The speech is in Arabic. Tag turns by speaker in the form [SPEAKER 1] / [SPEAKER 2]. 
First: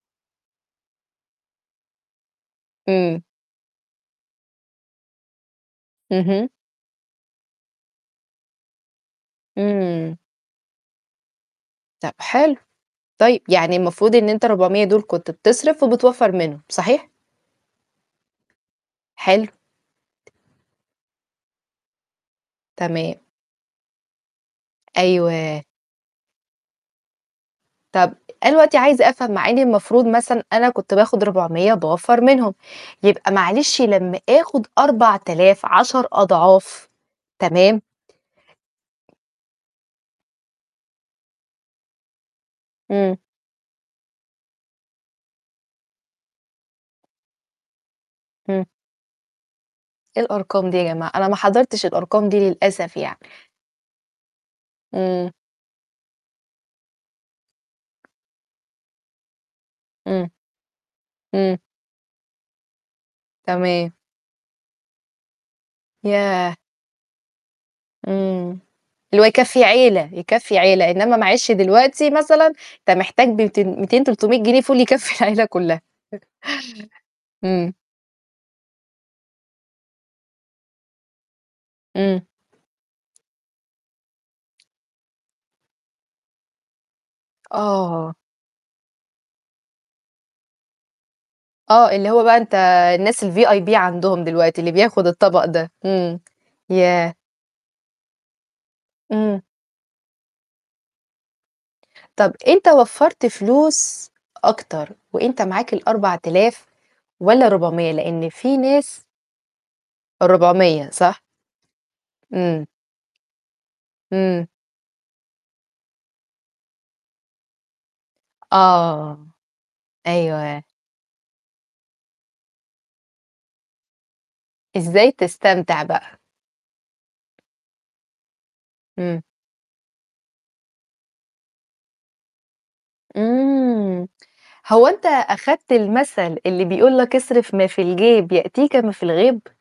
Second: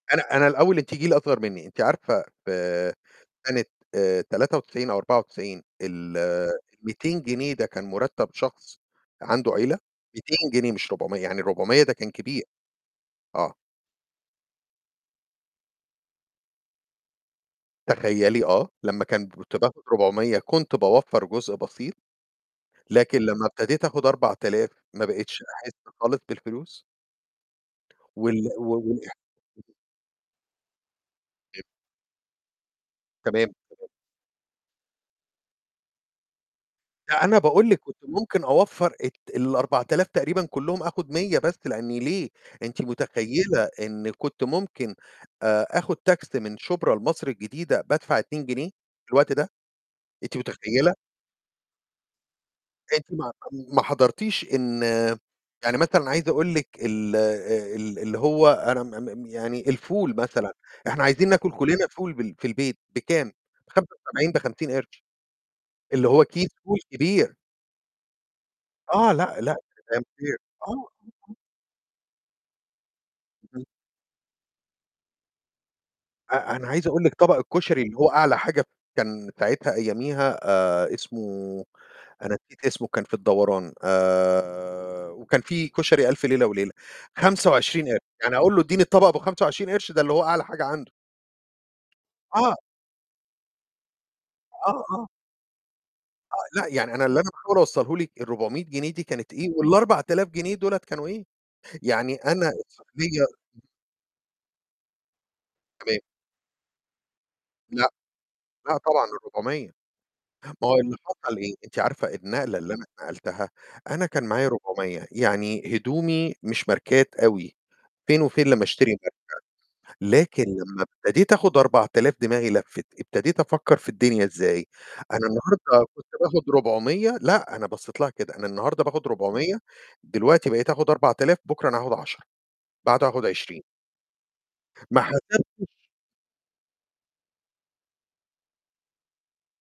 [SPEAKER 1] أنا أنا الأول أنتِ جيل أصغر منّي. أنتِ عارفة في في
[SPEAKER 2] امم.
[SPEAKER 1] سنة آآ 93 أو 94، ال
[SPEAKER 2] اهم.
[SPEAKER 1] ال200 جنيه ده كان مُرتب شخص عنده عيلة؟
[SPEAKER 2] امم.
[SPEAKER 1] 200 جنيه مش 400، يعني ال400 ده كان
[SPEAKER 2] طب
[SPEAKER 1] كبير.
[SPEAKER 2] حلو. طيب
[SPEAKER 1] آه.
[SPEAKER 2] يعني المفروض إن أنت 400 دول كنت بتصرف وبتوفر منهم. صحيح؟
[SPEAKER 1] تخيلي آه، لمّا كان ب
[SPEAKER 2] حلو.
[SPEAKER 1] كنت باخد 400 كنت باوفّر جزء بسيط،
[SPEAKER 2] تمام.
[SPEAKER 1] لكن لمّا ابتديت آخد 4000 ما بقيتش
[SPEAKER 2] أيوه.
[SPEAKER 1] أحس خالص بالفلوس.
[SPEAKER 2] طب
[SPEAKER 1] وال
[SPEAKER 2] أنا
[SPEAKER 1] و
[SPEAKER 2] دلوقتي
[SPEAKER 1] وال
[SPEAKER 2] عايزة أفهم مع إني المفروض مثلًا أنا كنت باخد
[SPEAKER 1] [unintelligible]
[SPEAKER 2] 400 وباوفّر منهم. يبقى
[SPEAKER 1] تمام،
[SPEAKER 2] معلش
[SPEAKER 1] تمام.
[SPEAKER 2] لمّا آخد 4000، 10 أضعاف.
[SPEAKER 1] لأ أنا باقول لِك
[SPEAKER 2] تمام؟
[SPEAKER 1] كنت ممكن أوفّر الت ال4000 تقريبًا كلّهم، آخد 100 بس، لأن ليه؟ أنتِ
[SPEAKER 2] امم.
[SPEAKER 1] متخيلة إن كنت ممكن آآ آخد تاكسي من شبرا لمصر الجديدة بادفع 2
[SPEAKER 2] امم.
[SPEAKER 1] جنيه؟ في الوقت ده؟
[SPEAKER 2] إيه
[SPEAKER 1] أنتِ
[SPEAKER 2] الأرقام دي يا
[SPEAKER 1] متخيلة؟
[SPEAKER 2] جماعة؟ أنا ما حضرتش الأرقام دي للأسف
[SPEAKER 1] أنتِ
[SPEAKER 2] يعني.
[SPEAKER 1] ما ما حضرتيش إن
[SPEAKER 2] امم.
[SPEAKER 1] يعني مثلًا عايز أقول لِك ال ال اللي هو أنا م م م يعني الفول
[SPEAKER 2] امم.
[SPEAKER 1] مثلًا، إحنا عايزين ناكل
[SPEAKER 2] إمم.
[SPEAKER 1] كلّنا فول بال في البيت، بكام؟ بخمسة
[SPEAKER 2] تمام.
[SPEAKER 1] وسبعين، ب50 قِرش. اللي هو كيس
[SPEAKER 2] ياه!
[SPEAKER 1] فول كبير.
[SPEAKER 2] إمم.
[SPEAKER 1] آه
[SPEAKER 2] اللي هو
[SPEAKER 1] لأ، لأ.
[SPEAKER 2] يكفي عيلة،
[SPEAKER 1] [unintelligible] آه،
[SPEAKER 2] يكفي
[SPEAKER 1] آه،
[SPEAKER 2] عيلة، إنما
[SPEAKER 1] آه.
[SPEAKER 2] معلش دلوقتي مثلًا أنت محتاج
[SPEAKER 1] امم.
[SPEAKER 2] ب200، 200، 300 جنيه فول يكفي العيلة كلّها.
[SPEAKER 1] أ أنا عايز أقول لِك طبق
[SPEAKER 2] امم.
[SPEAKER 1] الكشري اللي هو أعلى حاجة كان ساعتها أياميها آآ اسمه،
[SPEAKER 2] إمم.
[SPEAKER 1] أنا نسيت اسمه كان في الدوران، آآ وكان في كشري ألف ليلة وليلة، 25 قِرش.
[SPEAKER 2] آه.
[SPEAKER 1] يعني أقول له اديني الطبق أبو 25 قِرش ده اللي هو أعلى حاجة عنده.
[SPEAKER 2] آه اللي هو بقى أنت
[SPEAKER 1] آه.
[SPEAKER 2] الناس الVIP عندهم دلوقتي اللي
[SPEAKER 1] آه، آه.
[SPEAKER 2] بياخد الطبق ده. إمم.
[SPEAKER 1] آه، لأ، يعني أنا
[SPEAKER 2] ياه!
[SPEAKER 1] اللي أنا باحاول أوصله لِك ال400 جنيه دي كانت
[SPEAKER 2] امم.
[SPEAKER 1] إيه وال4000 جنيه دُولة كانوا إيه. يعني
[SPEAKER 2] طب
[SPEAKER 1] أنا
[SPEAKER 2] أنت وفّرت
[SPEAKER 1] [unintelligible]
[SPEAKER 2] فلوس أكتر وأنت معاك
[SPEAKER 1] تمام.
[SPEAKER 2] ال4000 والّا
[SPEAKER 1] لأ.
[SPEAKER 2] 400؟ لأن في
[SPEAKER 1] لأ
[SPEAKER 2] ناس
[SPEAKER 1] طبعًا ال400. ما هو
[SPEAKER 2] ال400
[SPEAKER 1] اللي
[SPEAKER 2] صح؟
[SPEAKER 1] حصل إيه؟ أنتِ عارفة النقلة
[SPEAKER 2] امم.
[SPEAKER 1] اللي أنا اتنقلتها؟ أنا كان
[SPEAKER 2] امم.
[SPEAKER 1] معايا 400. يعني هدومي مش ماركات أوي، فين وفين لمّا أشتري ماركة،
[SPEAKER 2] آه.
[SPEAKER 1] لكن
[SPEAKER 2] أيوه.
[SPEAKER 1] لمّا ابتديت آخد 4000 دماغي لفِّت. ابتديت أفكر في الدنيا إزاي.
[SPEAKER 2] إزاي
[SPEAKER 1] أنا
[SPEAKER 2] تستمتع
[SPEAKER 1] النهاردة كنت
[SPEAKER 2] بقى؟
[SPEAKER 1] باخد 400 لأ، أنا بصيت لها كده، أنا النهاردة باخد
[SPEAKER 2] امم.
[SPEAKER 1] 400، دلوقتي بقيت آخد 4000 بُكرة أنا هاخد 10، بعده هاخد 20.
[SPEAKER 2] إمم. هو
[SPEAKER 1] ما
[SPEAKER 2] أنت
[SPEAKER 1] حسبتش
[SPEAKER 2] أخدت المثل اللي بيقول لك: "اصرف ما في الجيب يأتيك ما في الغيب"؟